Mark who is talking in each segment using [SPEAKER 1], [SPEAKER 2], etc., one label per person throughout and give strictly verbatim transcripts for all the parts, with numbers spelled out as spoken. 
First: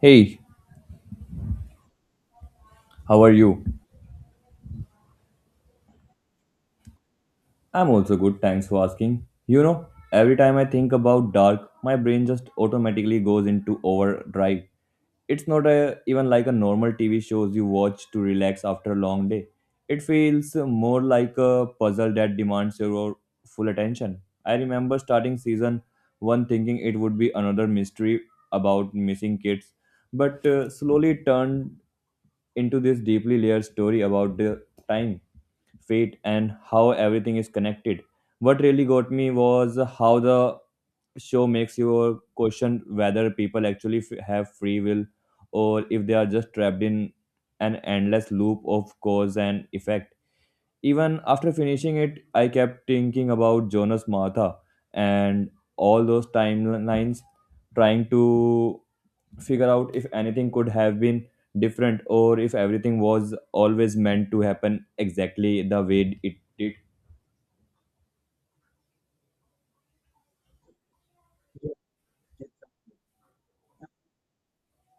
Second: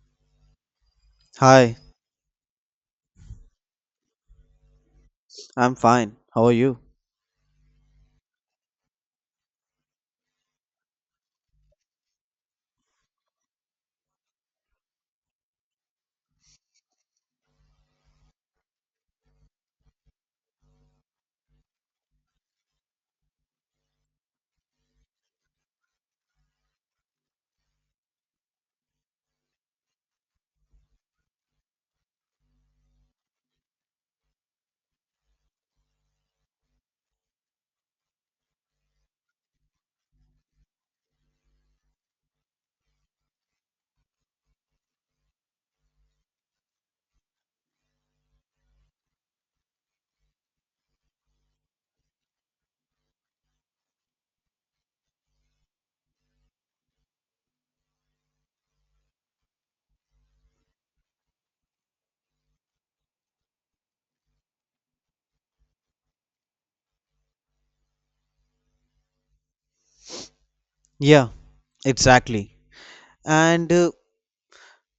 [SPEAKER 1] Hey,
[SPEAKER 2] Hi,
[SPEAKER 1] how are you?
[SPEAKER 2] I'm fine. How are you?
[SPEAKER 1] I'm also good, thanks for asking. You know, every time I think about dark, my brain just automatically goes into overdrive. It's not a, even like a normal T V shows you watch to relax after a long day. It feels more like a puzzle that demands your full attention. I remember starting season one thinking it would be another mystery about missing kids, but uh, slowly it turned into this deeply layered story about the time fate and how everything is connected. What really got me was how the show makes you question whether people actually f- have free will or if they are just trapped in an endless loop of cause and effect. Even after finishing it, I kept thinking about Jonas Martha and all those timelines trying to figure out if anything could have been different or if everything was always meant to happen exactly the way it did.
[SPEAKER 2] Yeah, exactly. And uh,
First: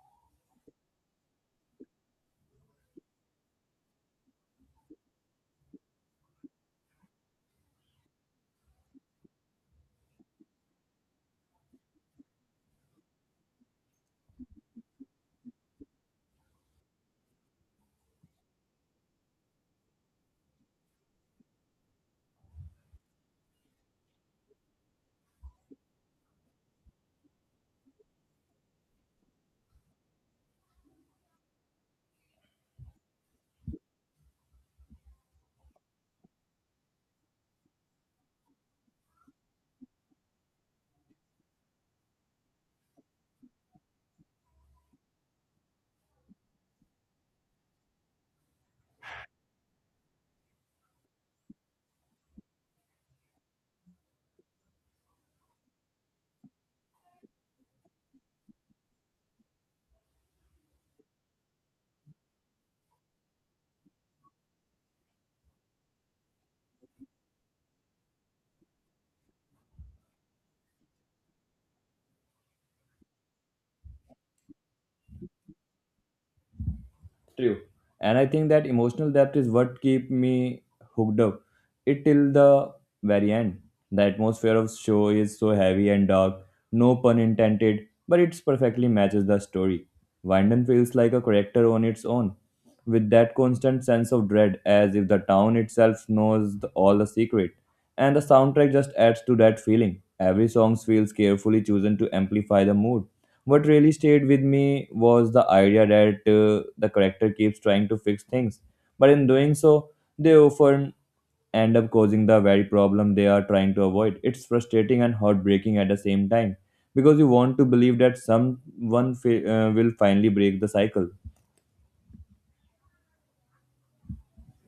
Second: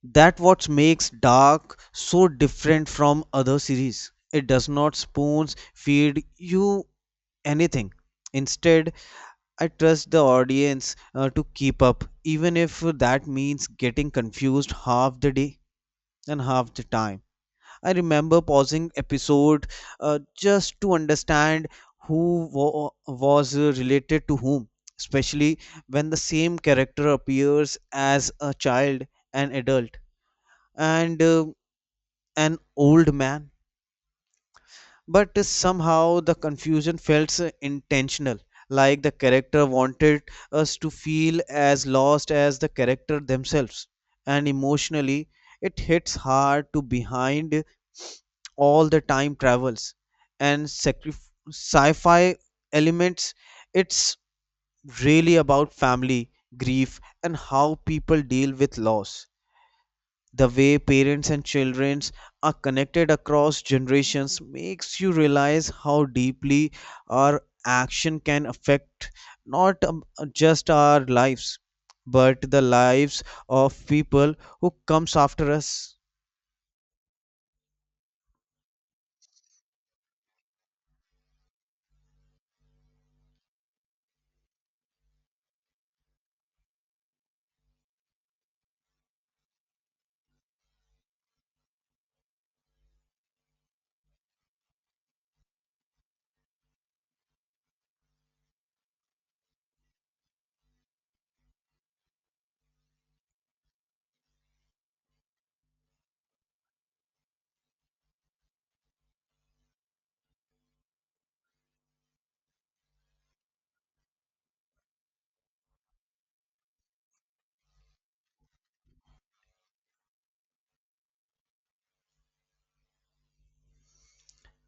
[SPEAKER 2] that what makes Dark so different from other series. It does not spoons feed you anything. Instead, I trust the audience uh, to keep up, even if that means getting confused half the day and half the time. I remember pausing episode uh, just to understand who wa- was uh, related to whom, especially when the same character appears as a child, an adult, and uh, an old man. But somehow the confusion felt uh, intentional, like the character wanted us to feel as lost as the character themselves. And emotionally, it hits hard to behind all the time travels and sacrif- sci-fi elements. It's really about family, grief, and how people deal with loss. The way parents and children are connected across generations makes you realize how deeply our action can affect not um, just our lives but the lives of people who comes after us.
[SPEAKER 1] True. And I think that emotional depth is what keep me hooked up. It till the very end. The atmosphere of show is so heavy and dark, no pun intended, but it perfectly matches the story. Wyndon feels like a character on its own, with that constant sense of dread, as if the town itself knows the, all the secret. And the soundtrack just adds to that feeling. Every song feels carefully chosen to amplify the mood. What really stayed with me was the idea that uh, the character keeps trying to fix things, but in doing so, they often end up causing the very problem they are trying to avoid. It's frustrating and heartbreaking at the same time because you want to believe that someone fi- uh, will finally break the cycle.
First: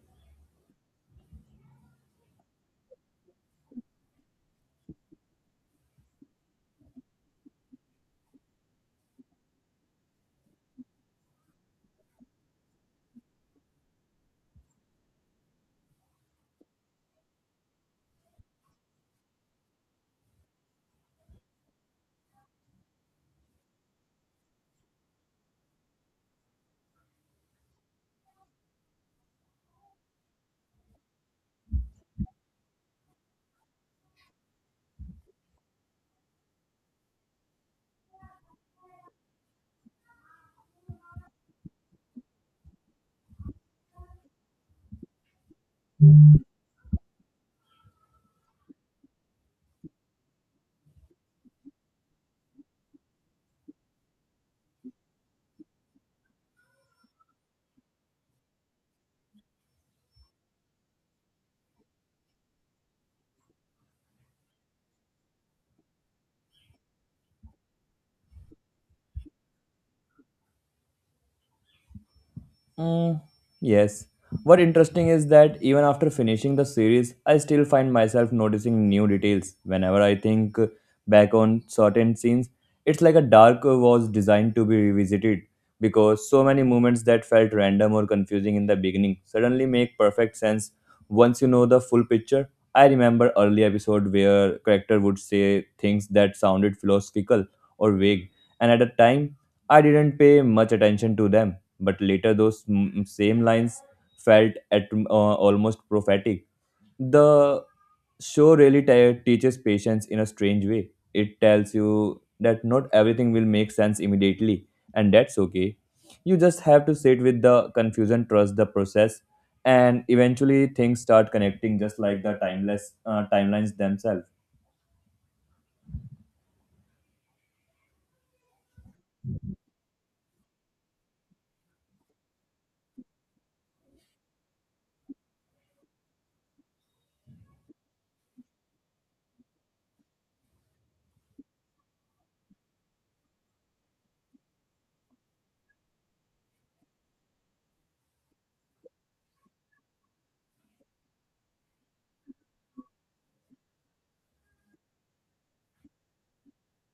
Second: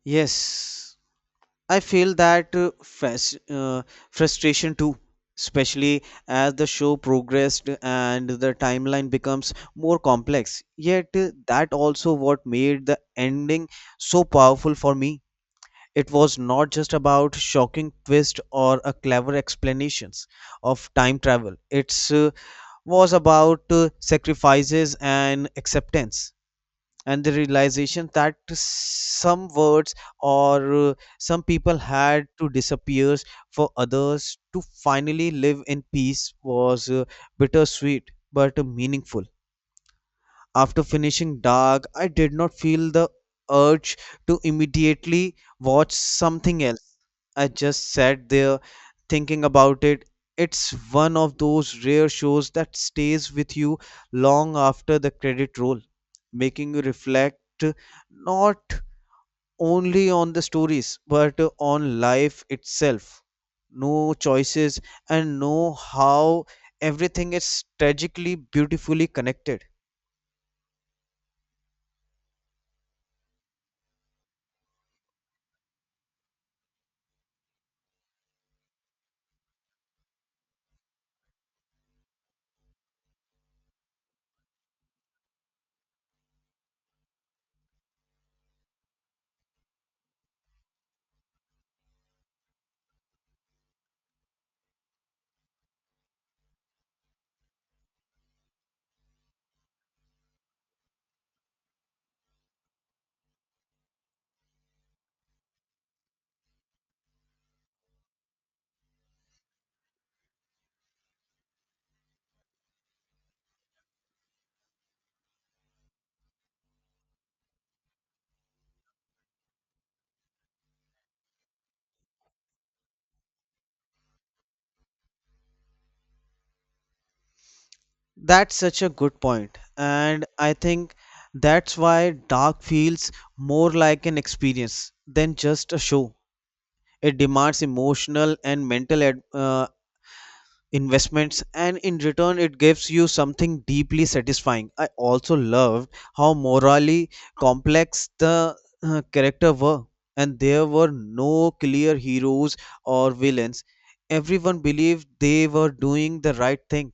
[SPEAKER 2] Yes, I feel that uh, fas- uh, frustration too, especially as the show progressed and the timeline becomes more complex. Yet, uh, that also what made the ending so powerful for me. It was not just about shocking twist or a clever explanations of time travel. It's uh, was about uh, sacrifices and acceptance, and the realization that some words or uh, some people had to disappear for others to finally live in peace was uh, bittersweet but meaningful. After finishing Dark, I did not feel the urge to immediately watch something else. I just sat there thinking about it. It's one of those rare shows that stays with you long after the credit roll, making you reflect not only on the stories but on life itself. No choices, and know how everything is tragically beautifully connected.
[SPEAKER 1] Mm, yes. What interesting is that even after finishing the series, I still find myself noticing new details. Whenever I think back on certain scenes, it's like a dark was designed to be revisited because so many moments that felt random or confusing in the beginning suddenly make perfect sense once you know the full picture. I remember early episode where character would say things that sounded philosophical or vague, and at the time I didn't pay much attention to them but later those mm, same lines felt at uh, almost prophetic. The show really te- teaches patience in a strange way. It tells you that not everything will make sense immediately and that's okay. You just have to sit with the confusion trust the process and eventually things start connecting just like the timeless uh, timelines themselves.
[SPEAKER 2] That's such a good point, and I think that's why Dark feels more like an experience than just a show. It demands emotional and mental ad- uh, investments, and in return it gives you something deeply satisfying. I also loved how morally complex the uh, character were, and there were no clear heroes or villains. Everyone believed they were doing the right thing,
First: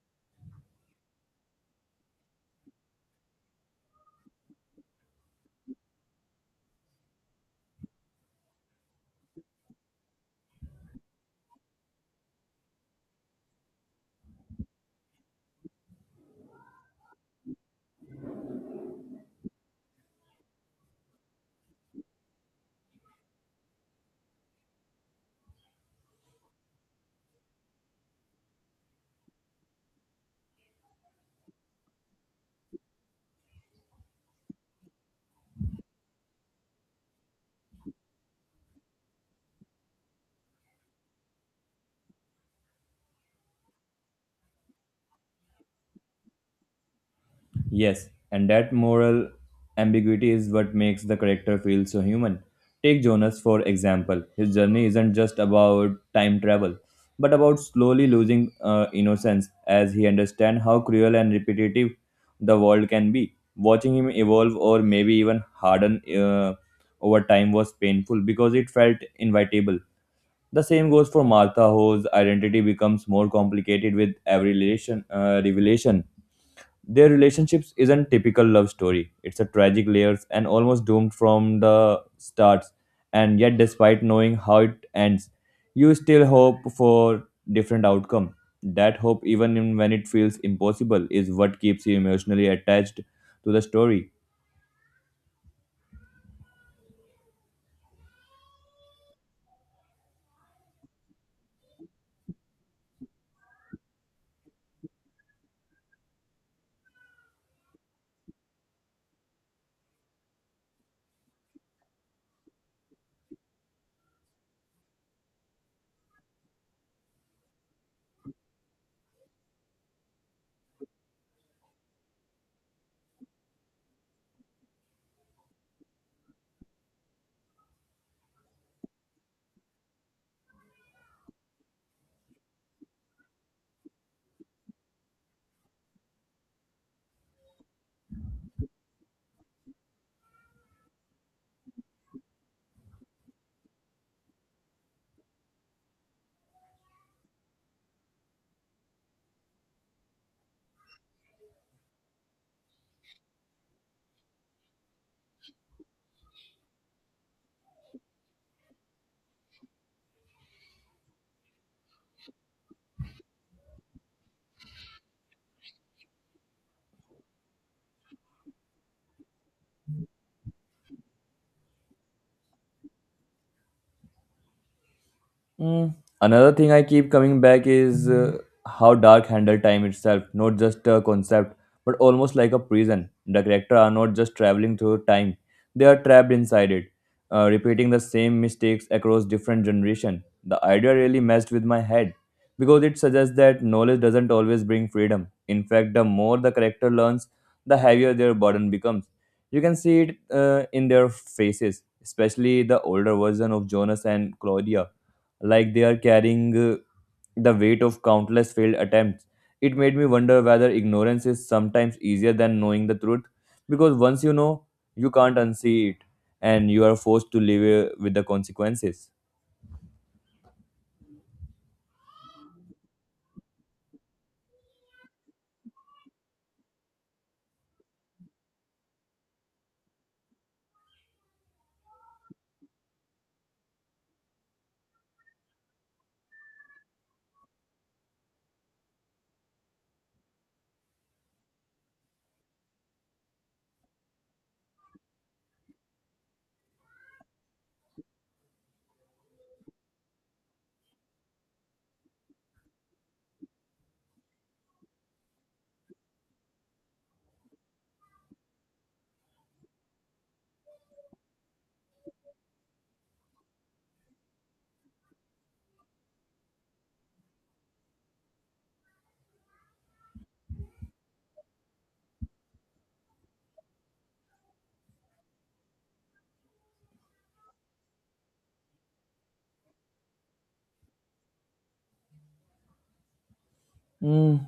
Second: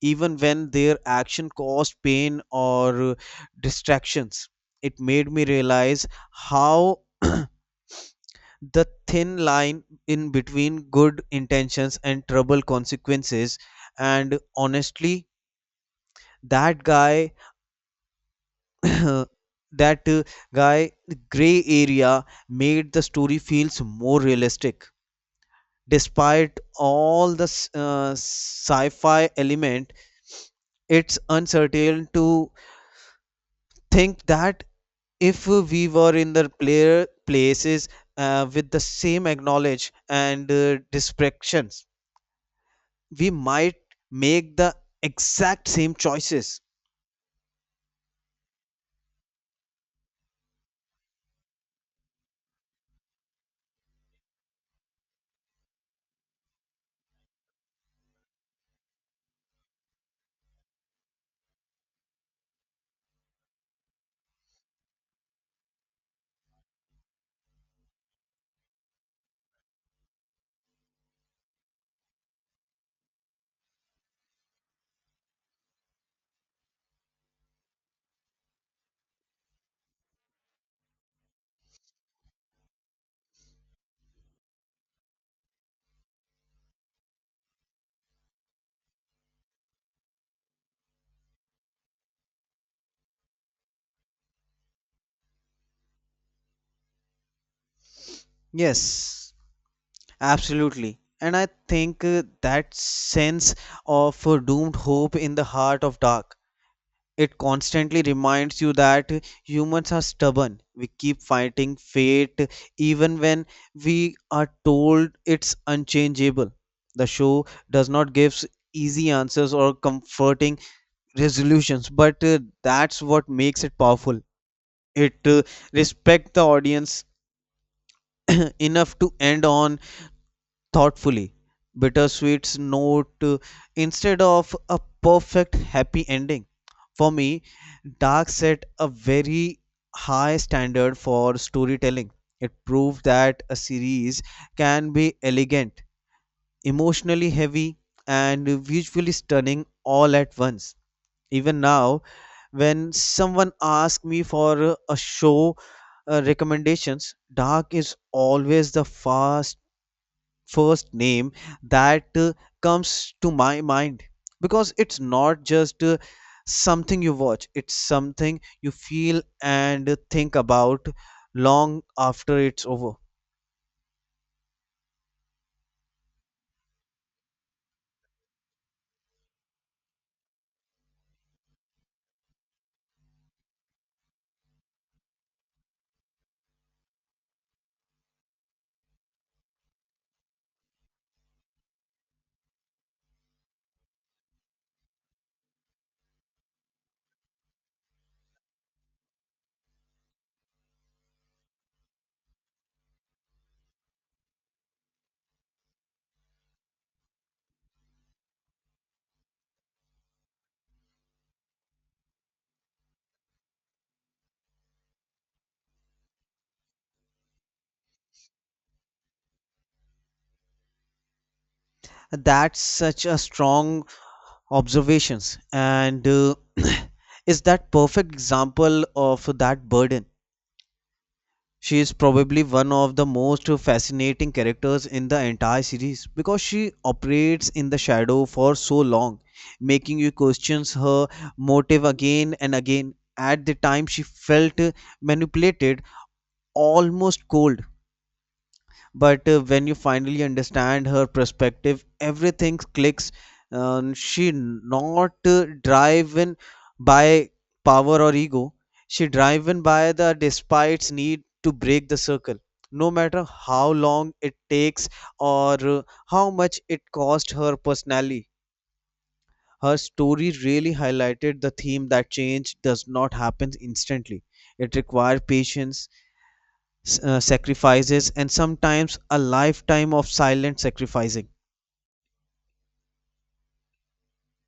[SPEAKER 2] even when their action caused pain or uh, distractions. It made me realize how the thin line in between good intentions and trouble consequences. And honestly, that guy, that uh, guy, gray area made the story feels more realistic despite all the s- uh, sci-fi element. It's uncertain to think that if we were in the player places, uh, with the same acknowledge and uh, distractions, we might make the exact same choices.
[SPEAKER 1] Yes, and that moral ambiguity is what makes the character feel so human. Take Jonas, for example. His journey isn't just about time travel, but about slowly losing uh, innocence as he understands how cruel and repetitive the world can be. Watching him evolve or maybe even harden uh, over time was painful because it felt inevitable. The same goes for Martha, whose identity becomes more complicated with every relation, uh, revelation. Their relationships isn't typical love story. It's a tragic layers and almost doomed from the starts. And yet despite knowing how it ends, you still hope for different outcome. That hope even in- when it feels impossible is what keeps you emotionally attached to the story.
[SPEAKER 2] Yes, absolutely. And I think uh, that sense of uh, doomed hope in the heart of dark, it constantly reminds you that uh, humans are stubborn. We keep fighting fate uh, even when we are told it's unchangeable. The show does not give s- easy answers or comforting resolutions, but uh, that's what makes it powerful. it uh, respect the audience enough to end on thoughtfully bittersweet's note, uh, instead of a perfect happy ending. For me, dark set a very high standard for storytelling. It proved that a series can be elegant, emotionally heavy, and visually stunning all at once. Even now, when someone asks me for uh, a show uh, recommendations, dark is always the fast first name that uh, comes to my mind, because it's not just uh, something you watch, it's something you feel and think about long after it's over.
[SPEAKER 1] Mm. Another thing I keep coming back is uh, how Dark handled time itself, not just a concept, but almost like a prison. The characters are not just traveling through time, they are trapped inside it, uh, repeating the same mistakes across different generations. The idea really messed with my head because it suggests that knowledge doesn't always bring freedom. In fact, the more the character learns, the heavier their burden becomes. You can see it uh, in their faces, especially the older version of Jonas and Claudia like they are carrying uh, the weight of countless failed attempts. It made me wonder whether ignorance is sometimes easier than knowing the truth, because once you know, you can't unsee it, and you are forced to live uh, with the consequences.
[SPEAKER 2] That's such a strong observations, and uh, is that perfect example of that burden. She is probably one of the most fascinating characters in the entire series because she operates in the shadow for so long, making you question her motive again and again. At the time, she felt manipulated, almost cold, but uh, when you finally understand her perspective everything clicks. Um, she not uh, driven by power or ego, she driven by the despite's need to break the circle, no matter how long it takes or uh, how much it cost her personally. Her story really highlighted the theme that change does not happen instantly. It requires patience, uh, sacrifices, and sometimes a lifetime of silent sacrificing.
[SPEAKER 1] Mm,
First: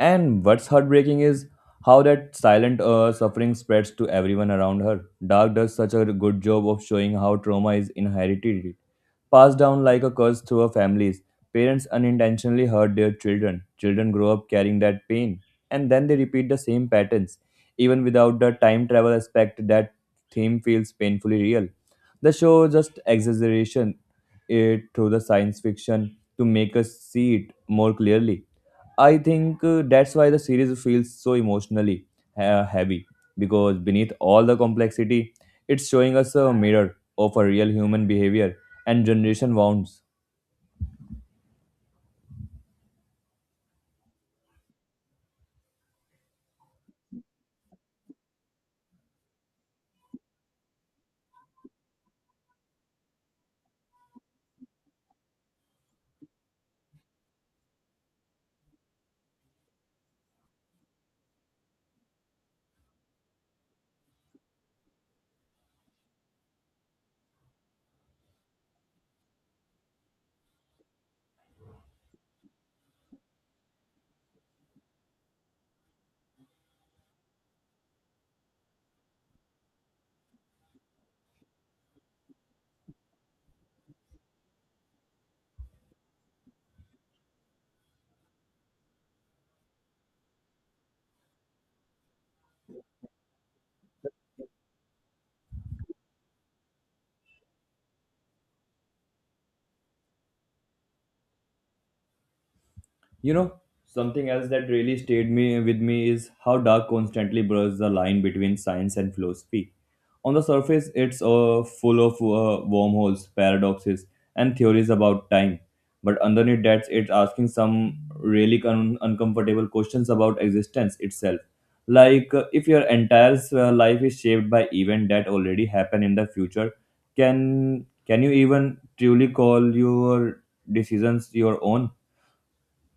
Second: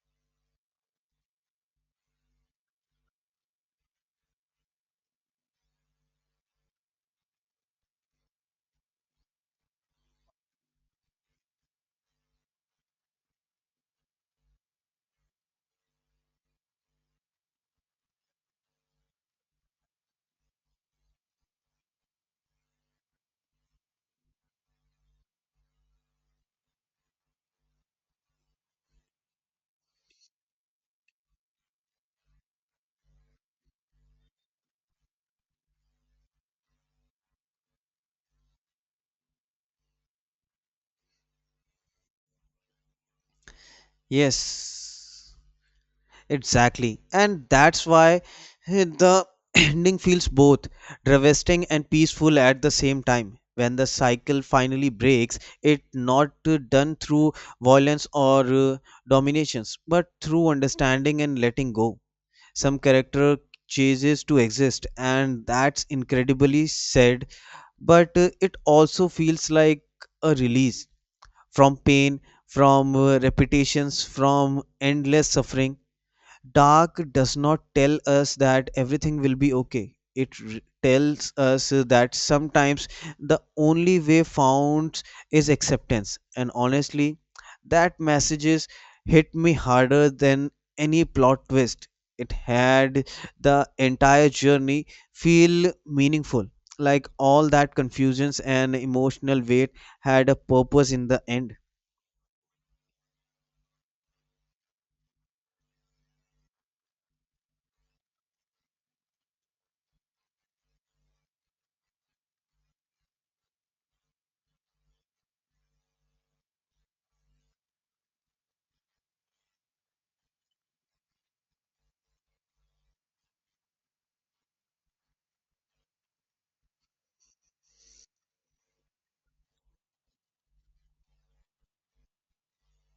[SPEAKER 1] and what's heartbreaking is how that silent uh, suffering spreads to everyone around her. Dark does such a good job of showing how trauma is inherited passed down like a curse through our families. Parents unintentionally hurt their children. Children grow up carrying that pain, and then they repeat the same patterns. Even without the time travel aspect, that theme feels painfully real. The show just exaggeration it through the science fiction to make us see it more clearly. I think uh, that's why the series feels so emotionally uh, heavy because beneath all the complexity, it's showing us a mirror of a real human behavior and generation wounds.
[SPEAKER 2] Yes, exactly. And that's why eh, the ending feels both devastating and peaceful at the same time. When the cycle finally breaks, it not uh, done through violence or uh, dominations, but through understanding and letting go. Some character chooses to exist, and that's incredibly sad, but uh, it also feels like a release from pain, from uh, repetitions, from endless suffering. Dark does not tell us that everything will be okay. It r- tells us that sometimes the only way found is acceptance. And honestly, that messages hit me harder than any plot twist. It had the entire journey feel meaningful. Like all that confusions and emotional weight had a purpose in the end.
[SPEAKER 1] You know, something else that really stayed me with me is how Dark constantly blurs the line between science and philosophy. On the surface, it's uh, full of uh, wormholes, paradoxes, and theories about time. But underneath that, it's asking some really con- uncomfortable questions about existence itself. Like, uh, if your entire uh, life is shaped by events that already happen in the future, can can you even truly call your decisions your own?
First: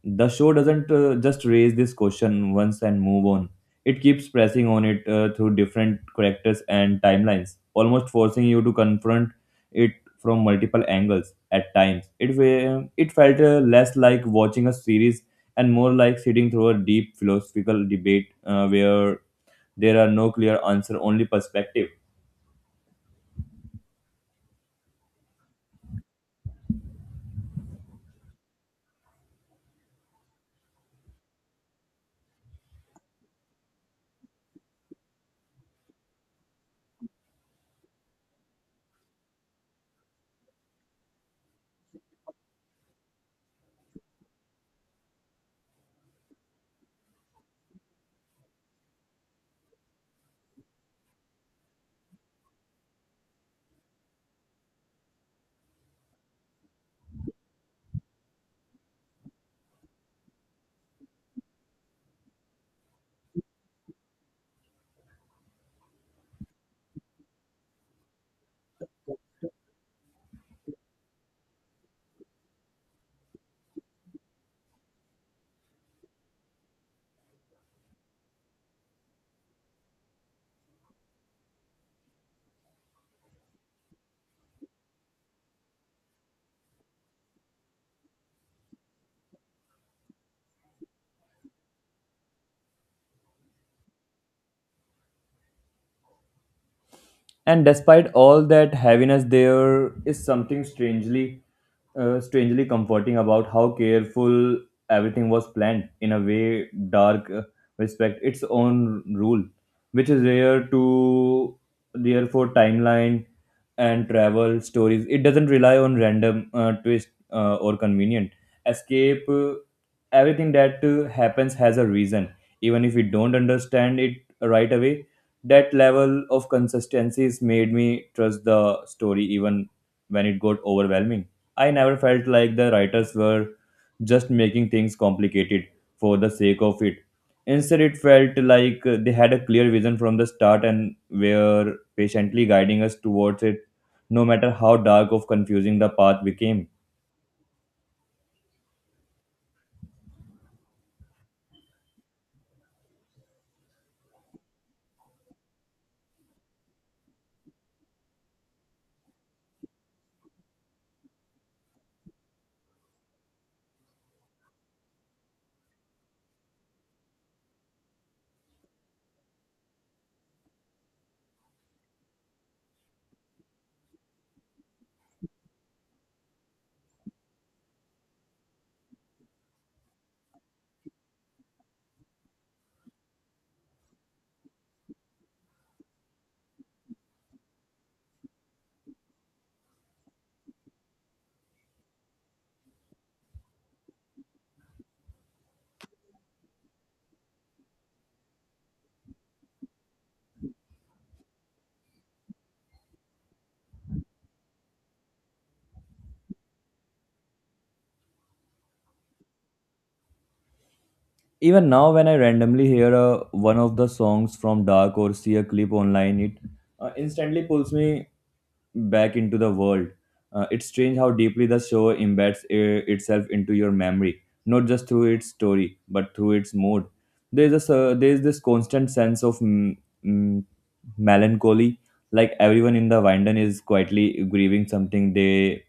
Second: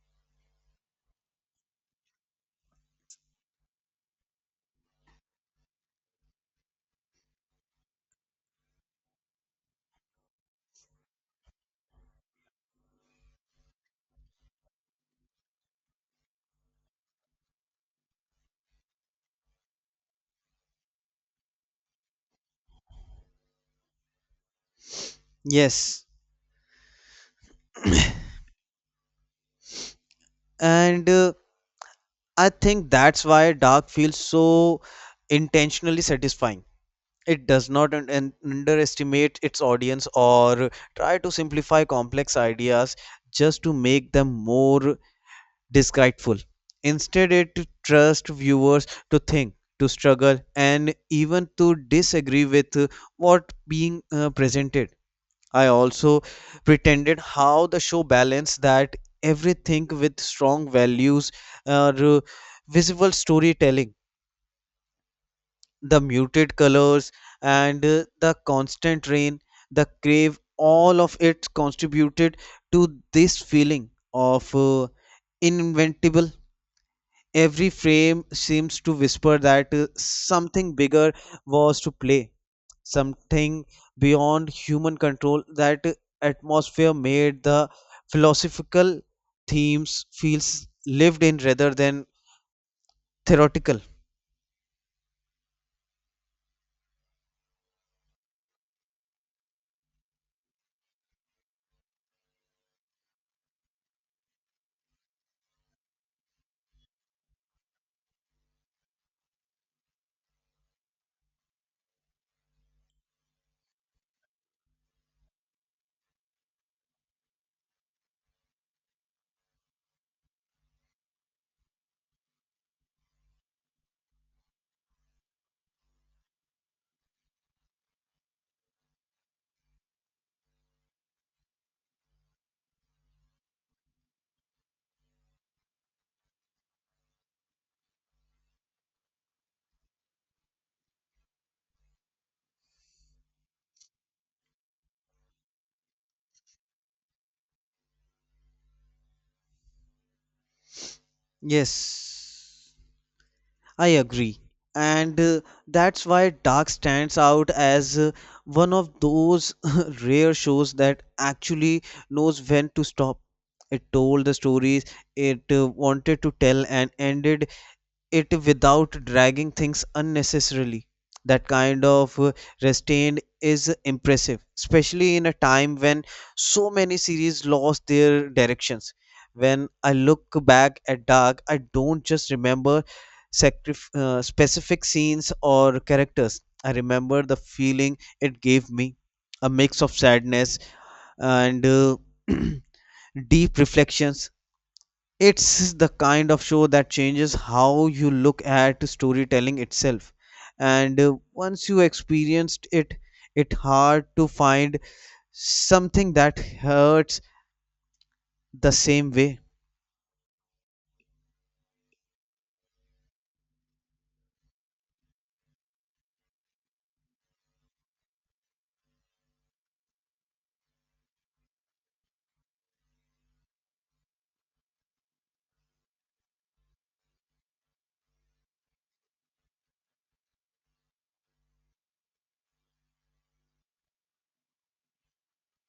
[SPEAKER 1] The show doesn't uh, just raise this question once and move on. It keeps pressing on it uh, through different characters and timelines almost forcing you to confront it from multiple angles. At times it fe- it felt uh, less like watching a series and more like sitting through a deep philosophical debate uh, where there are no clear answer only perspective.
[SPEAKER 2] Yes. And uh, I think that's why Dark feels so intentionally satisfying. It does not un- un- underestimate its audience or try to simplify complex ideas just to make them more disgraceful. Instead, it trusts viewers to think, to struggle, and even to disagree with what being uh, presented. I also pretended how the show balanced that everything with strong values, uh, r- visible storytelling, the muted colors, and uh, the constant rain, the crave, all of it contributed to this feeling of uh, inventable. Every frame seems to whisper that uh, something bigger was to play, something beyond human control. That atmosphere made the philosophical themes feels lived in rather than theoretical.
[SPEAKER 1] And despite all that heaviness, there is something strangely, uh, strangely comforting about how careful everything was planned. In a way, dark uh, respect its own rule, which is rare to rare for timeline and travel stories. It doesn't rely on random uh, twist uh, or convenient escape. Uh, everything that uh, happens has a reason, even if we don't understand it right away. That level of consistencies made me trust the story even when it got overwhelming. I never felt like the writers were just making things complicated for the sake of it. Instead, it felt like uh, they had a clear vision from the start and were patiently guiding us towards it, no matter how dark or confusing the path became.
[SPEAKER 2] Yes, I agree. And uh, that's why Dark stands out as uh, one of those rare shows that actually knows when to stop. It told the stories it uh, wanted to tell and ended it without dragging things unnecessarily. That kind of uh, restraint is impressive, especially in a time when so many series lost their directions. When I look back at Dark, I don't just remember sacrif- uh, specific scenes or characters. I remember the feeling it gave me, a mix of sadness and uh, deep reflections. It's the kind of show that changes how you look at storytelling itself. And uh, once you experienced it, it's hard to find something that hurts the same way.
[SPEAKER 1] Even now, when I randomly hear uh, one of the songs from Dark or see a clip online, it uh, instantly pulls me back into the world. Uh, it's strange how deeply the show embeds uh, itself into your memory, not just through its story, but through its mood. There's a s- there's this constant sense of mm, mm, melancholy, like everyone in the Winden is quietly grieving something they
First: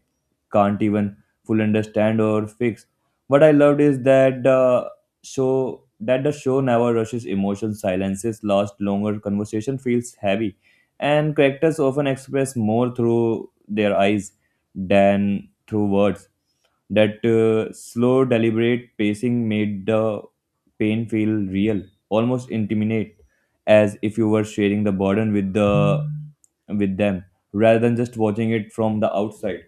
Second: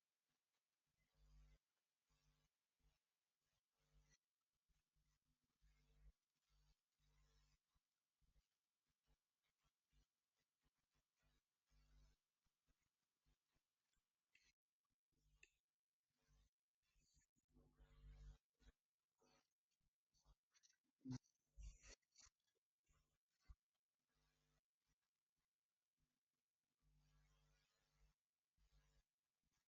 [SPEAKER 1] can't even fully understand or fix. What I loved is that the show that the show never rushes emotion, silences, last longer, conversation feels heavy and characters often express more through their eyes than through words. That uh, slow, deliberate pacing made the pain feel real, almost intimate, as if you were sharing the burden with the with them, rather than just watching it from the outside.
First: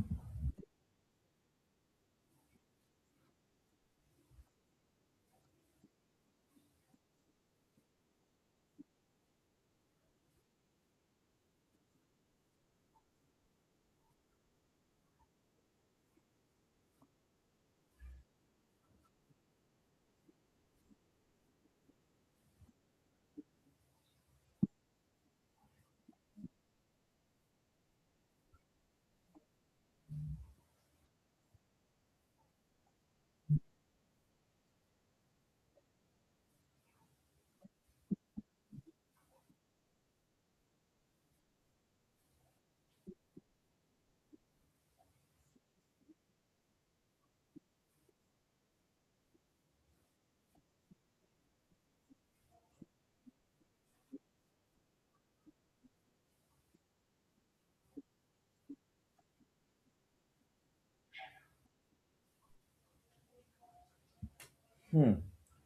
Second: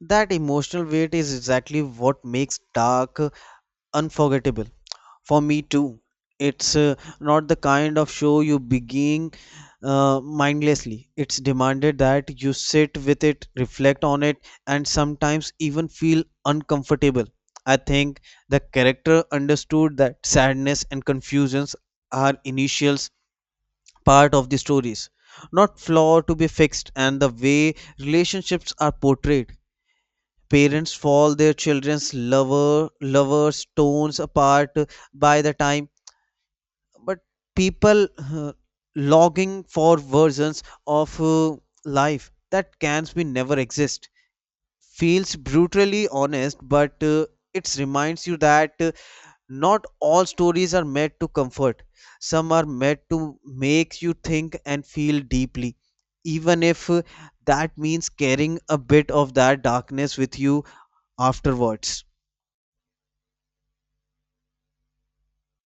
[SPEAKER 2] That emotional weight is exactly what makes Dark uh, unforgettable. For me too. It's uh, not the kind of show you begin uh, mindlessly. It's demanded that you sit with it, reflect on it, and sometimes even feel uncomfortable. I think the character understood that sadness and confusions are initials part of the stories, not flaw to be fixed, and the way relationships are portrayed. Parents fall their children's lover lovers tones apart by the time, but people uh, logging for versions of uh, life that can be never exist feels brutally honest, but uh, it reminds you that uh, not all stories are meant to comfort. Some are meant to make you think and feel deeply, even if uh, that means carrying a bit of that darkness with you afterwards.
[SPEAKER 1] Hmm.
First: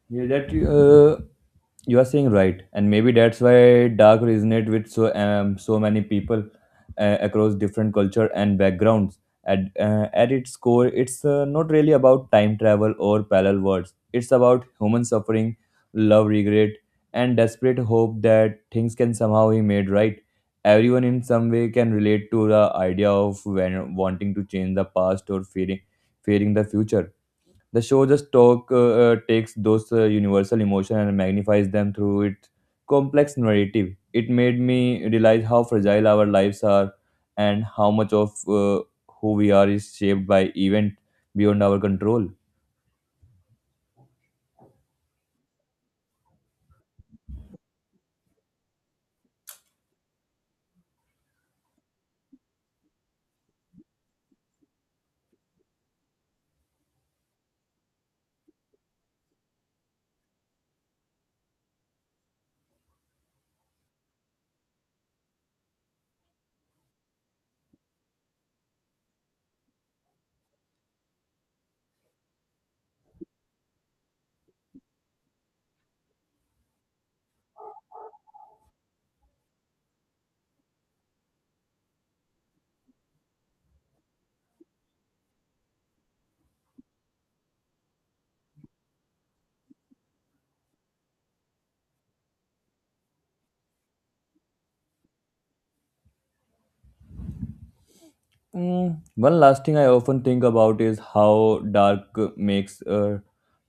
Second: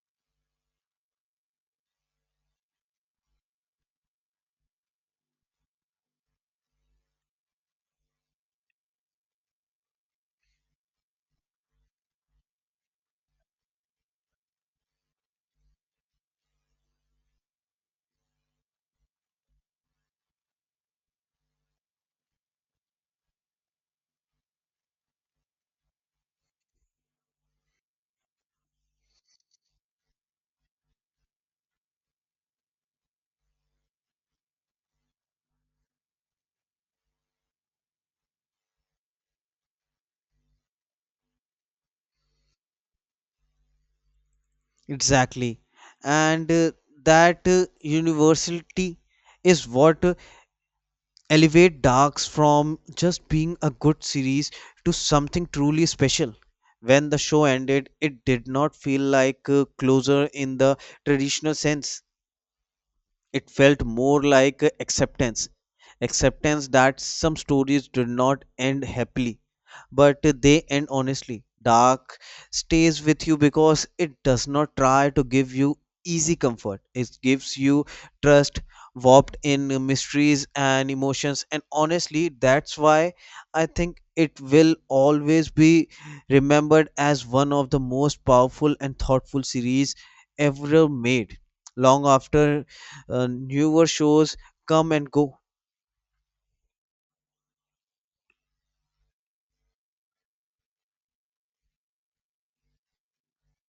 [SPEAKER 1] Yeah, that uh, you are saying right, and maybe that's why dark resonate with so um, so many people uh, across different culture and backgrounds. At uh, at its core, it's uh, not really about time travel or parallel worlds. It's about human suffering, love, regret, and desperate hope that things can somehow be made right. Everyone in some way can relate to the idea of when wanting to change the past or fearing fearing the future. The show just talk uh, uh, takes those uh, universal emotion and magnifies them through its complex narrative. It made me realize how fragile our lives are and how much of uh, who we are is shaped by event beyond our control.
[SPEAKER 2] Exactly. And uh, that uh, universality is what uh, elevate Darks from just being a good series to something truly special. When the show ended, it did not feel like uh, closure in the traditional sense. It felt more like uh, acceptance. Acceptance that some stories did not end happily, but they end honestly. Dark stays with you because it does not try to give you easy comfort. It gives you trust warped in mysteries and emotions, and honestly that's why I think it will always be remembered as one of the most powerful and thoughtful series ever made, long after uh, newer shows come and go.
[SPEAKER 1] Mm, one last thing I often think about is how dark uh, makes uh,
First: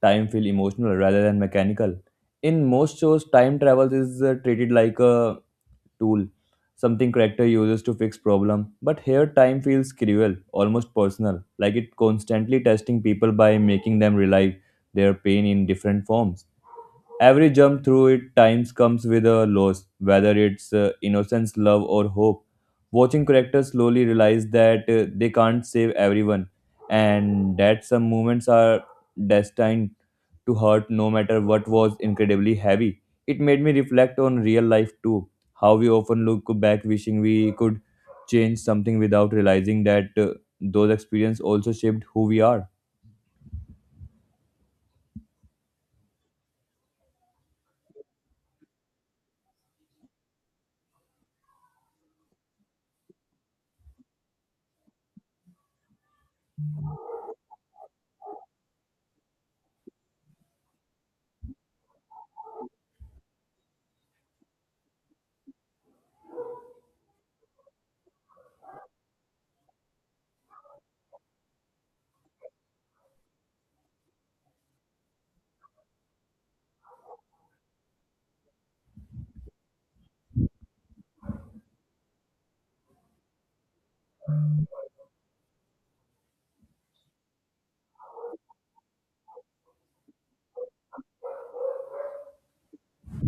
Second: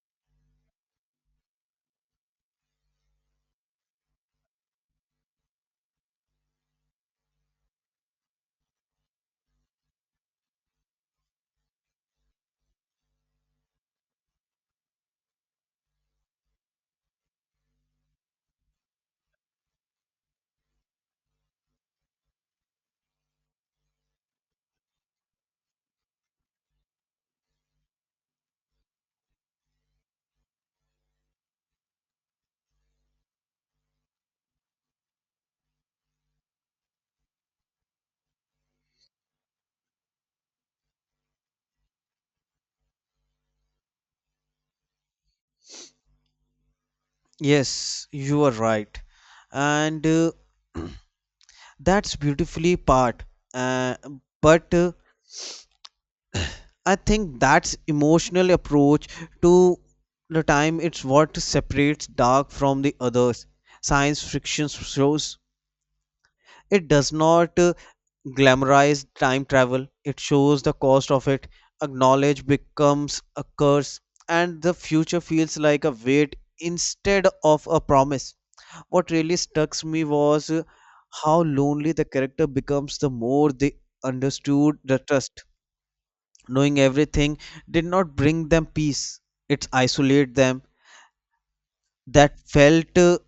[SPEAKER 1] time feel emotional rather than mechanical. In most shows, time travel is uh, treated like a tool, something character uses to fix problem. But here time feels cruel, almost personal, like it constantly testing people by making them relive their pain in different forms. Every jump through it times comes with a loss, whether it's uh, innocence, love, or hope. Watching characters slowly realize that uh, they can't save everyone and that some moments are destined to hurt no matter what was incredibly heavy. It made me reflect on real life too, how we often look back wishing we could change something without realizing that uh, those experiences also shaped who we are.
[SPEAKER 2] Yes, you are right. And uh, that's beautifully part, uh, but uh, I think that's emotional approach to the time. It's what separates dark from the others. Science fiction shows, it does not uh, glamorize time travel. It shows the cost of it. Acknowledge becomes a curse, and the future feels like a weight instead of a promise. What really struck me was uh, how lonely the character becomes the more they understood the trust. Knowing everything did not bring them peace, it isolated them. That felt uh,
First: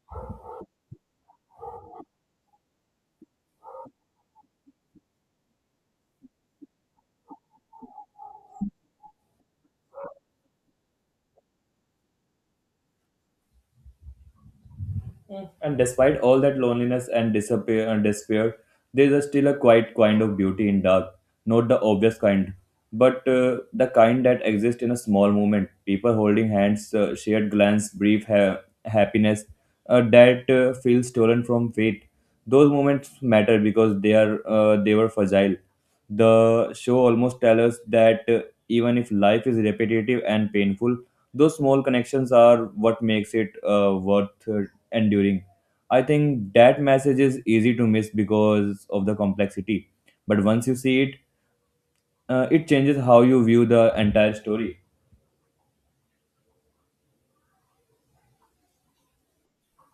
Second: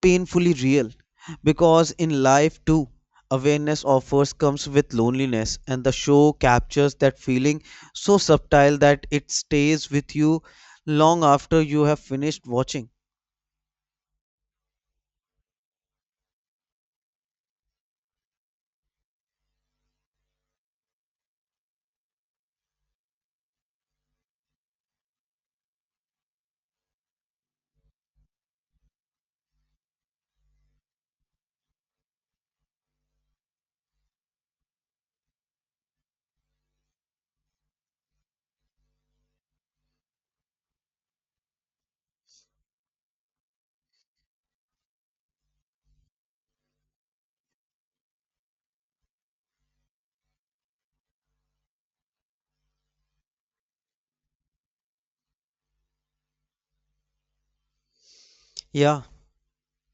[SPEAKER 2] painfully real, because in life too awareness offers comes with loneliness, and the show captures that feeling so subtle that it stays with you long after you have finished watching.
[SPEAKER 1] Mm. And despite all that loneliness and disappear and despair, there is still a quiet kind of beauty in dark, not the obvious kind, but uh, the kind that exists in a small moment. People holding hands, uh, shared glance, brief ha- happiness uh, that uh, feels stolen from fate. Those moments matter because they are uh, they were fragile. The show almost tells us that uh, even if life is repetitive and painful, those small connections are what makes it uh, worth enduring. I think that message is easy to miss because of the complexity. But once you see it, uh, it changes how you view the entire story.
[SPEAKER 2] Yeah,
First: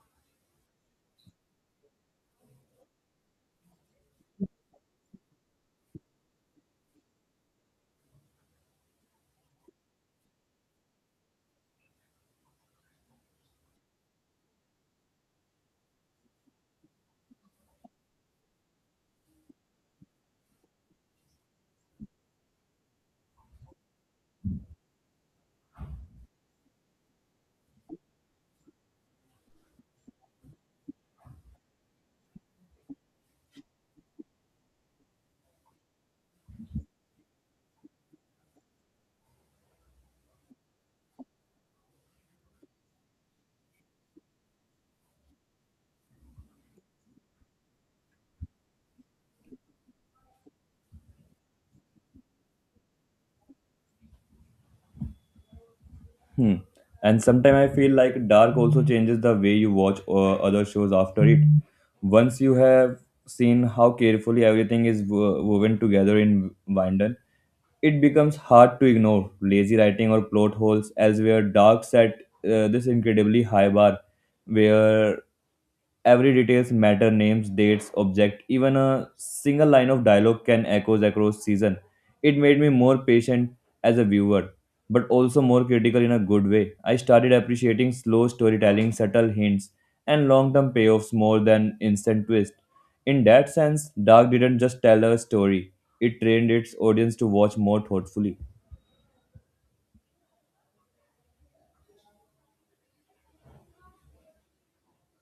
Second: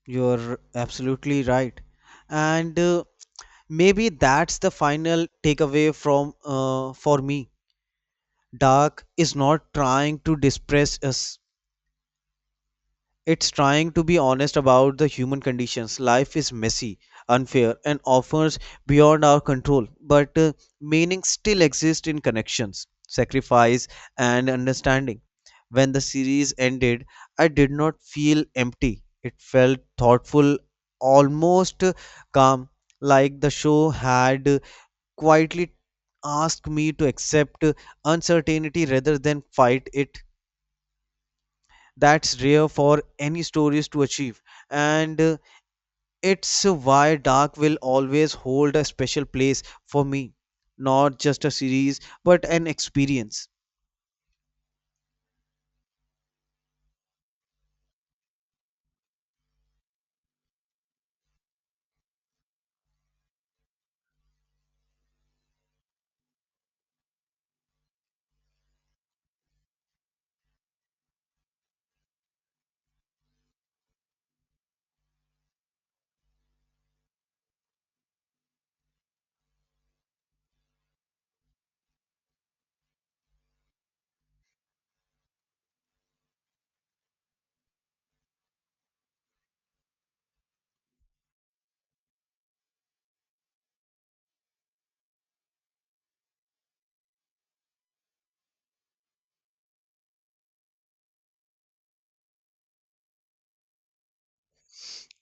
[SPEAKER 2] you're absolutely right, and uh, maybe that's the final takeaway from uh, for me. Dark is not trying to depress us. It's trying to be honest about the human conditions. Life is messy, unfair, and offers beyond our control. But uh, meaning still exists in connections, sacrifice, and understanding. When the series ended, I did not feel empty. It felt thoughtful, almost uh, calm, like the show had quietly asked me to accept uncertainty rather than fight it. That's rare for any stories to achieve, and uh, it's why Dark will always hold a special place for me. Not just a series, but an experience.
[SPEAKER 1] Hmm. And sometimes I feel like Dark also changes the way you watch uh, other shows after it. Once you have seen how carefully everything is wo- woven together in Winden, it becomes hard to ignore lazy writing or plot holes as where Dark set uh, this incredibly high bar where every details matter names, dates, object, even a single line of dialogue can echoes across season. It made me more patient as a viewer, but also more critical in a good way. I started appreciating slow storytelling, subtle hints, and long-term payoffs more than instant twists. In that sense, Dark didn't just tell a story, it trained its audience to watch more thoughtfully.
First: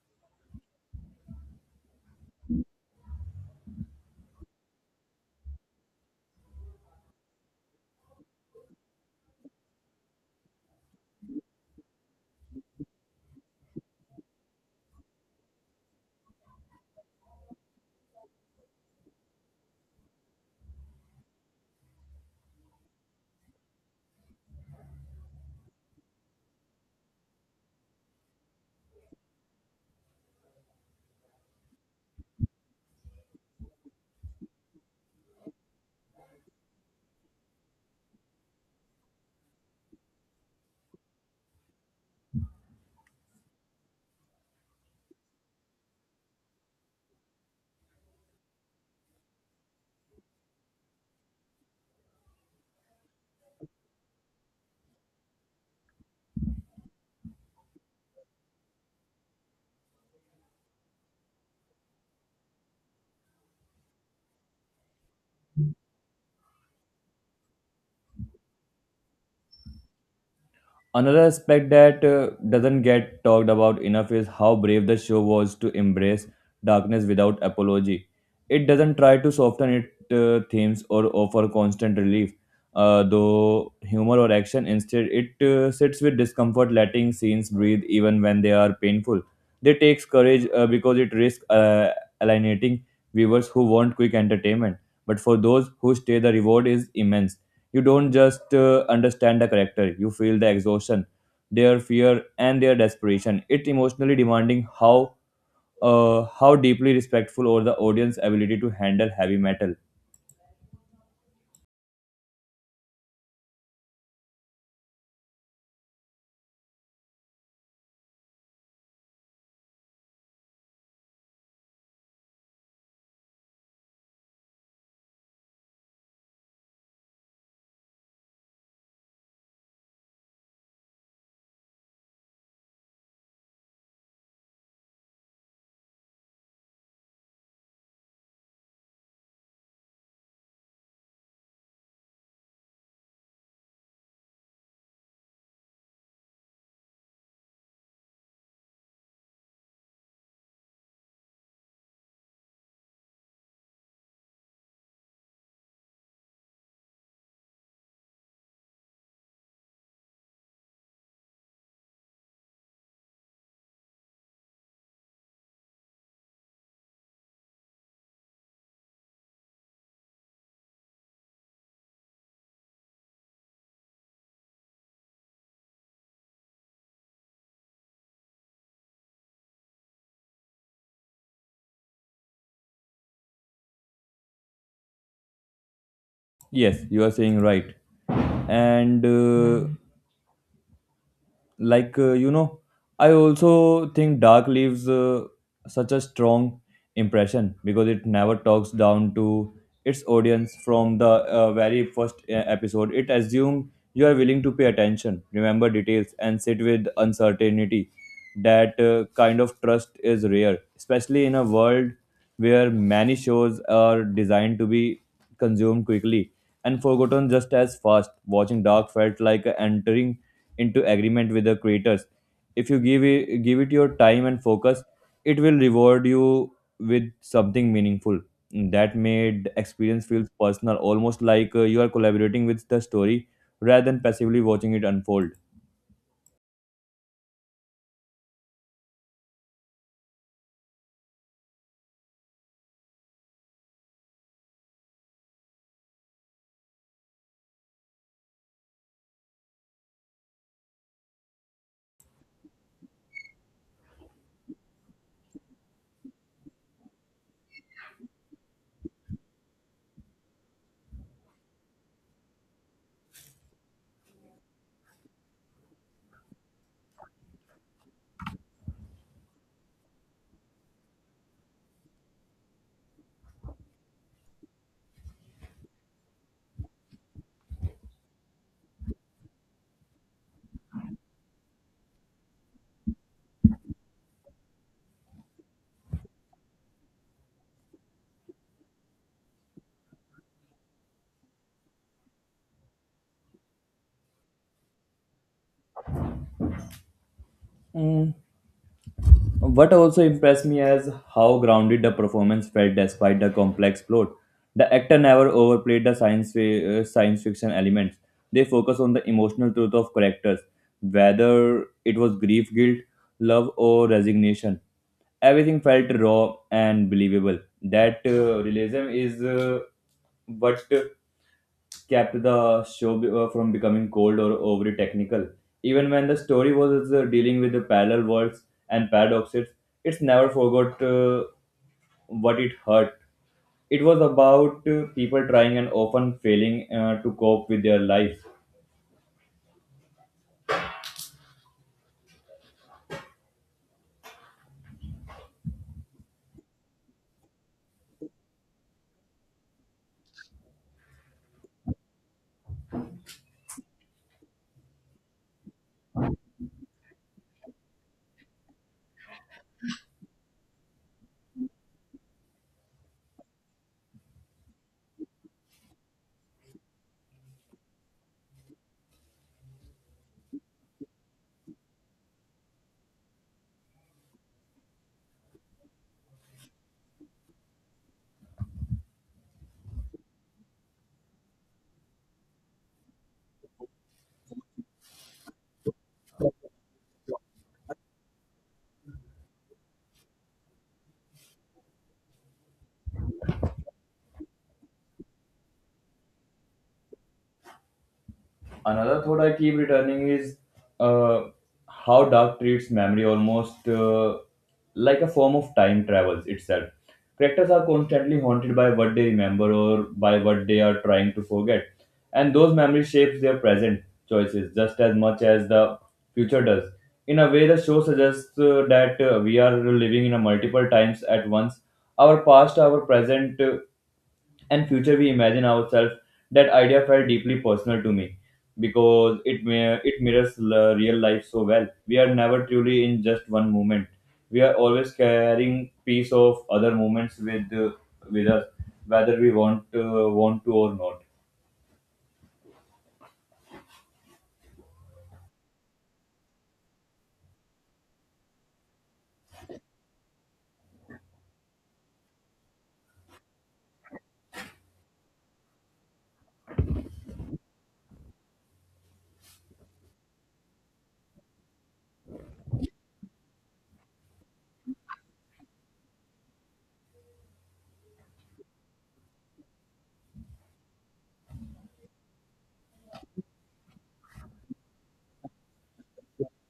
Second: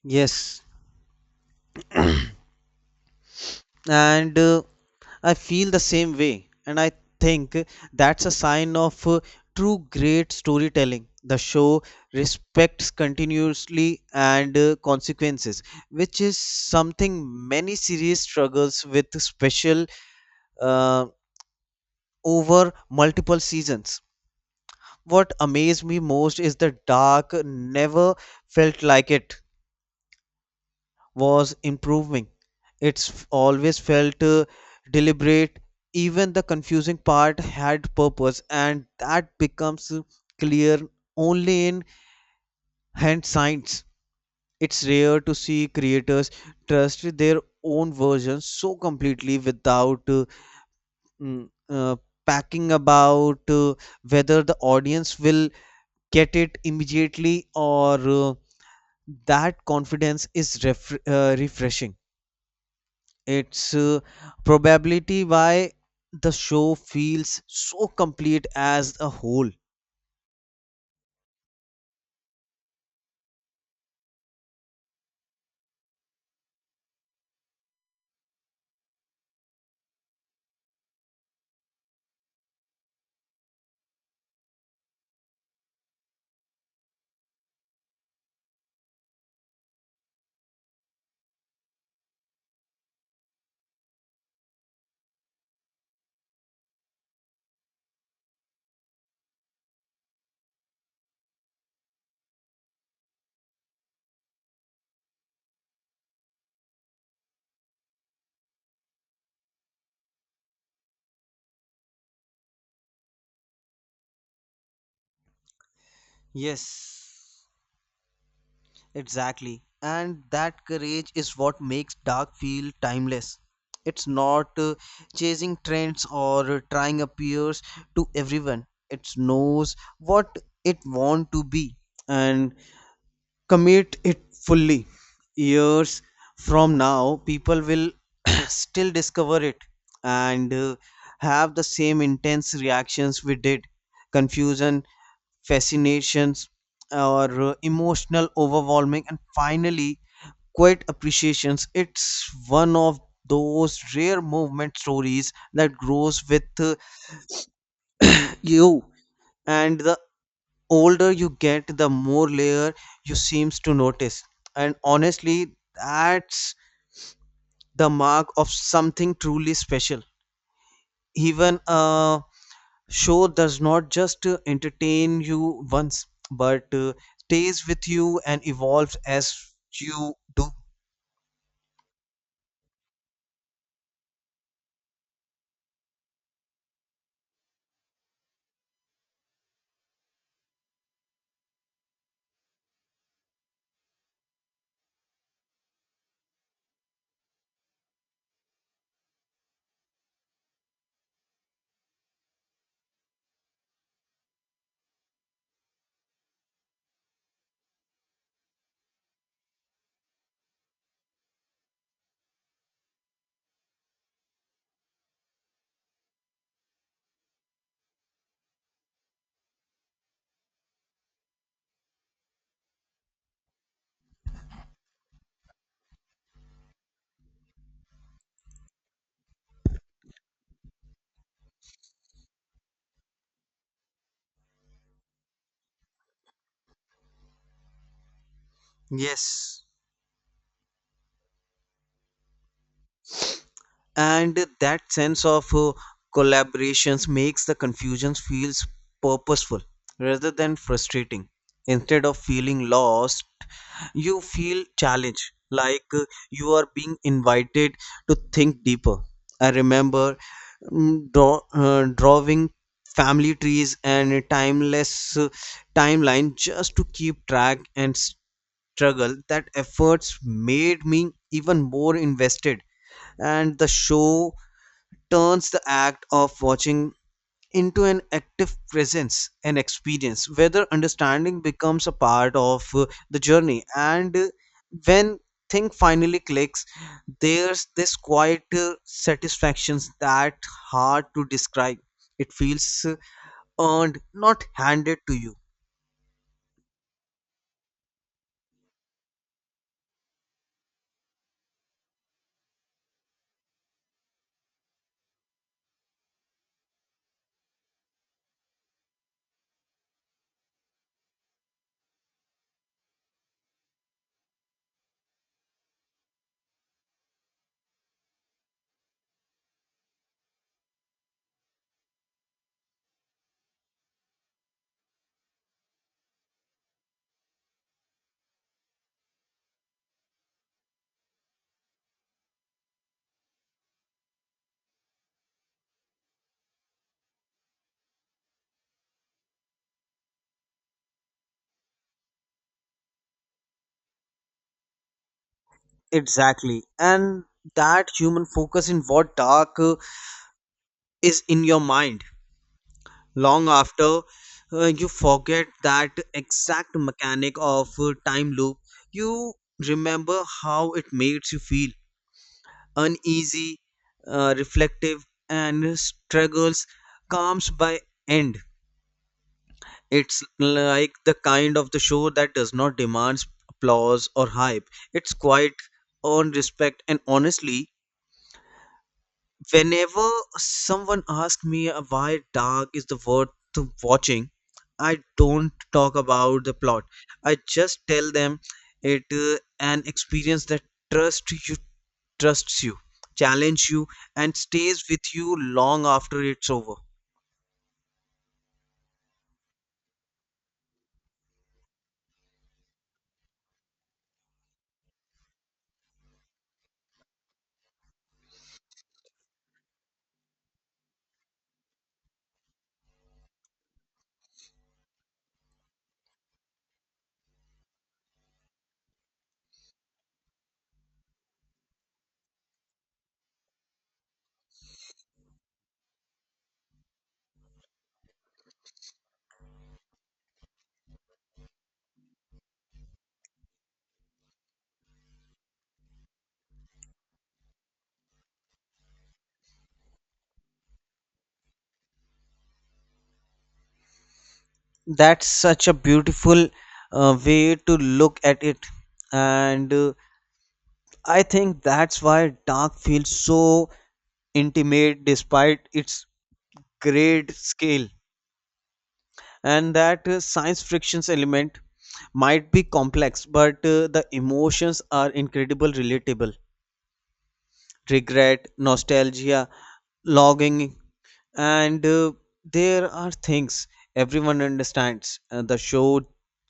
[SPEAKER 2] Yes, and uh, I feel the same way and I think that's a sign of uh, true great storytelling. The show respects continuously and uh, consequences, which is something many series struggles with special uh, over multiple seasons. What amazed me most is the dark never felt like it was improving. It's always felt uh, deliberate. Even the confusing part had purpose, and that becomes uh, clear only in hand signs. It's rare to see creators trust their own versions so completely without uh, mm, uh, packing about uh, whether the audience will get it immediately or uh, that confidence is ref- uh, refreshing. It's uh, probability why the show feels so complete as a whole.
[SPEAKER 1] Another aspect that uh, doesn't get talked about enough is how brave the show was to embrace darkness without apology. It doesn't try to soften its uh, themes or offer constant relief, uh, though humor or action. Instead, it uh, sits with discomfort, letting scenes breathe even when they are painful. They takes courage uh, because it risks uh, alienating viewers who want quick entertainment. But for those who stay, the reward is immense. You don't just uh, understand the character, you feel the exhaustion, their fear, and their desperation. It emotionally demanding how uh, how deeply respectful or the audience ability to handle heavy metal.
[SPEAKER 2] Yes, exactly. And that courage is what makes dark feel timeless. It's not uh, chasing trends or uh, trying appears to everyone. It knows what it want to be and commit it fully. Years from now people will still discover it and uh, have the same intense reactions we did: confusion, fascinations, or uh, emotional overwhelming, and finally quiet appreciations. It's one of those rare movement stories that grows with uh, you, and the older you get, the more layer you seems to notice. And honestly, that's the mark of something truly special. Even a show does not just uh, entertain you once, but uh, stays with you and evolves as you do.
[SPEAKER 1] Yes, you are saying right. And uh, like uh, you know I also think dark leaves uh, such a strong impression because it never talks down to its audience from the uh, very first uh, episode it assumes you are willing to pay attention remember details and sit with uncertainty that uh, kind of trust is rare especially in a world where many shows are designed to be consumed quickly and forgotten just as fast. Watching Dark felt like entering into agreement with the creators. If you give it, give it your time and focus, it will reward you with something meaningful. That made experience feel personal, almost like uh, you are collaborating with the story rather than passively watching it unfold.
[SPEAKER 2] Yes. And that sense of uh, collaborations makes the confusions feels purposeful rather than frustrating. Instead of feeling lost, you feel challenged, like uh, you are being invited to think deeper. I remember mm, draw, uh, drawing family trees and a timeless uh, timeline just to keep track and struggle. That efforts made me even more invested, and the show turns the act of watching into an active presence and experience, whether understanding becomes a part of uh, the journey. And uh, when thing finally clicks, there's this quiet uh, satisfactions that hard to describe. It feels uh, earned, not handed to you.
[SPEAKER 1] Mm. What also impressed me is how grounded the performance felt despite the complex plot. The actor never overplayed the science fi- uh, science fiction elements. They focus on the emotional truth of characters, whether it was grief, guilt, love, or resignation. Everything felt raw and believable. That uh, realism is uh, what kept the show be- uh, from becoming cold or overly technical. Even when the story was uh, dealing with the parallel worlds and paradoxes, it's never forgot uh, what it hurt. It was about uh, people trying and often failing uh, to cope with their life.
[SPEAKER 2] Exactly, and that human focus in what dark uh, is in your mind long after uh, you forget that exact mechanic of uh, time loop. You remember how it makes you feel uneasy, uh, reflective, and struggles. Calms by end, it's like the kind of the show that does not demand applause or hype. It's quite on respect, and honestly, whenever someone asks me uh, why dark is the worth to watching, I don't talk about the plot. I just tell them it uh, an experience that trust you trusts you, challenge you, and stays with you long after it's over.
[SPEAKER 1] Another thought I keep returning is uh, how dark treats memory almost uh, like a form of time travels itself. Characters are constantly haunted by what they remember or by what they are trying to forget, and those memories shapes their present choices just as much as the future does. In a way, the show suggests uh, that uh, we are living in a multiple times at once. Our past, our present, uh, and future we imagine ourselves that idea felt deeply personal to me because it mir- it mirrors l- real life so well we are never truly in just one moment we are always carrying piece of other moments with uh, with us whether we want uh, want to or not.
[SPEAKER 2] That's such a beautiful uh, way to look at it, and uh, I think that's why dark feels so intimate despite its great scale. And that uh, science friction's element might be complex, but uh, the emotions are incredible relatable: regret, nostalgia, longing, and uh, there are things everyone understands. Uh, the show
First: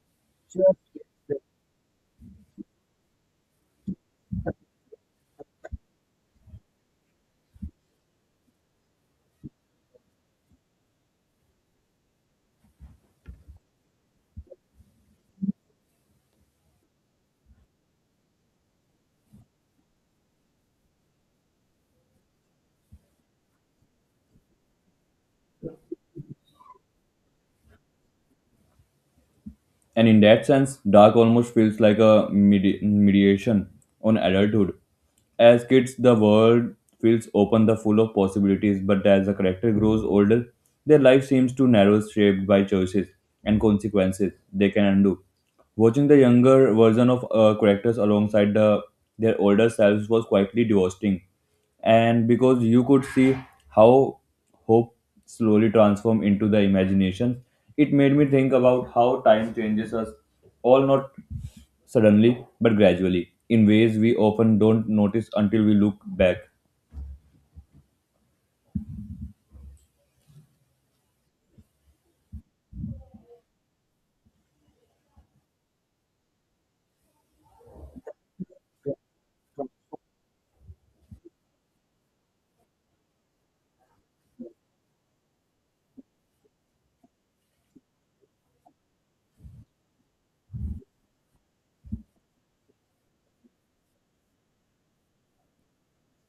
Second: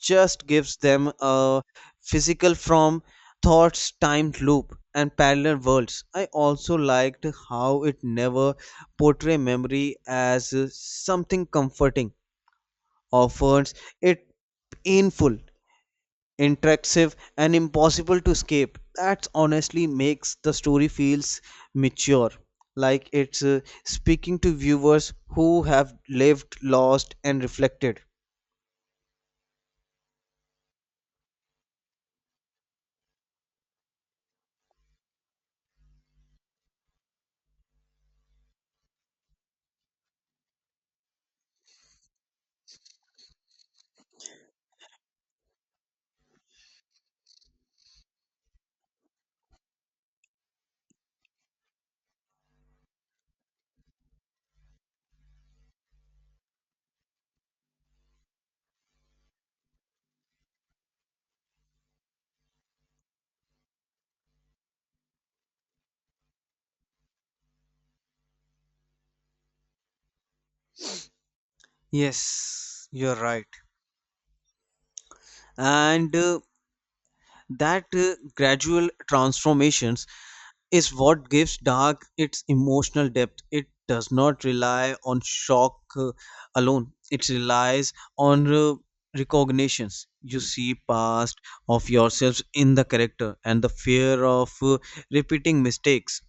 [SPEAKER 2] just gives them a physical from thoughts timed loop and parallel worlds. I also liked how it never portray memory as uh, something comforting, offers it painful, interactive, and impossible to escape. That honestly makes the story feels mature, like it's uh, speaking to viewers who have lived, lost, and reflected.
[SPEAKER 1] And in that sense, dark almost feels like a medi- mediation on adulthood. As kids, the world feels open, the full of possibilities, but as the character grows older, their life seems to narrow, shaped by choices and consequences they can undo. Watching the younger version of uh, characters alongside the, their older selves was quietly devastating, and because you could see how hope slowly transform into the imagination. It made me think about how time changes us, all not suddenly, but gradually, in ways we often don't notice until we look back.
[SPEAKER 2] Yes, you're right. And uh, that uh, gradual transformations is what gives Dark its emotional depth. It does not rely on shock uh, alone, it relies on uh, recognitions. You see past of yourselves in the character, and the fear of uh, repeating mistakes,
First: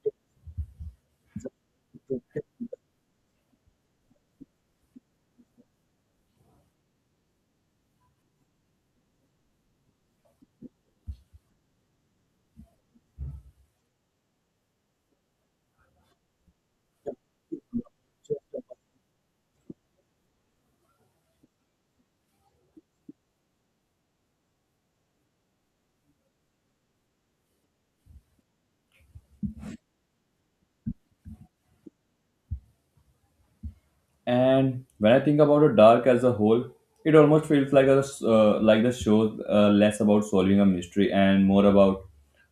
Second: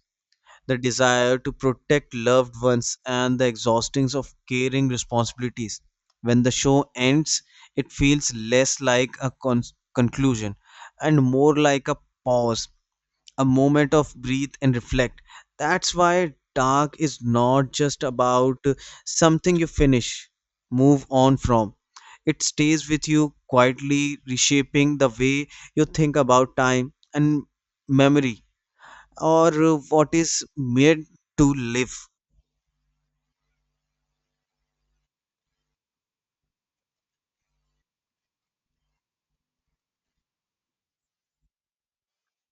[SPEAKER 2] the desire to protect loved ones, and the exhaustings of caring responsibilities. When the show ends, it feels less like a con- conclusion, and more like a pause, a moment of breathe and reflect. That's why Dark is not just about uh, something you finish, move on from. It stays with you quietly, reshaping the way you think about time and memory, or uh, what is made to live.
[SPEAKER 1] And when I think about the dark as a whole, it almost feels like a uh, like the show uh, less about solving a mystery and more about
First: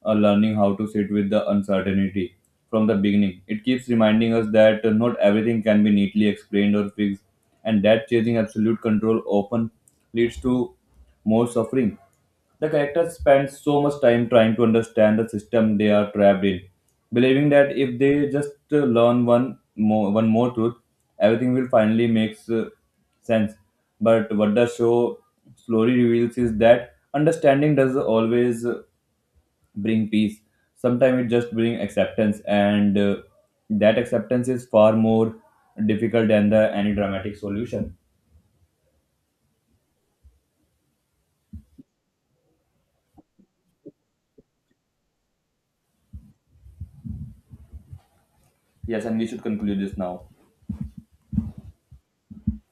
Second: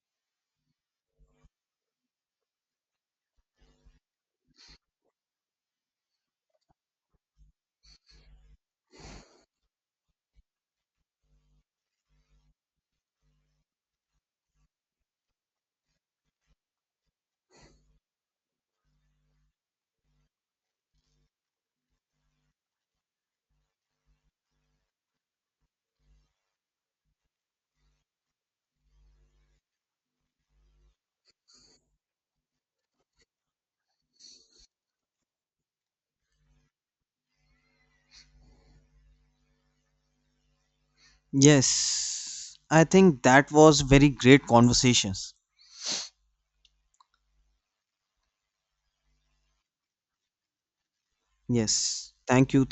[SPEAKER 1] uh, learning how to sit with the uncertainty from the beginning. It keeps reminding us that uh, not everything can be neatly explained or fixed, and that chasing absolute control often leads to more suffering. The characters spend so much time trying to understand the system they are trapped in, believing that if they just uh, learn one more, one more truth, everything will finally make uh, sense. But what the show slowly reveals is that understanding does always bring peace sometimes it just bring acceptance and uh, that acceptance is far more difficult than the any dramatic solution.
[SPEAKER 2] Yes, I think that was very great conversations.
[SPEAKER 1] Yes, and we should conclude this now.
[SPEAKER 2] Yes, thank you. Thank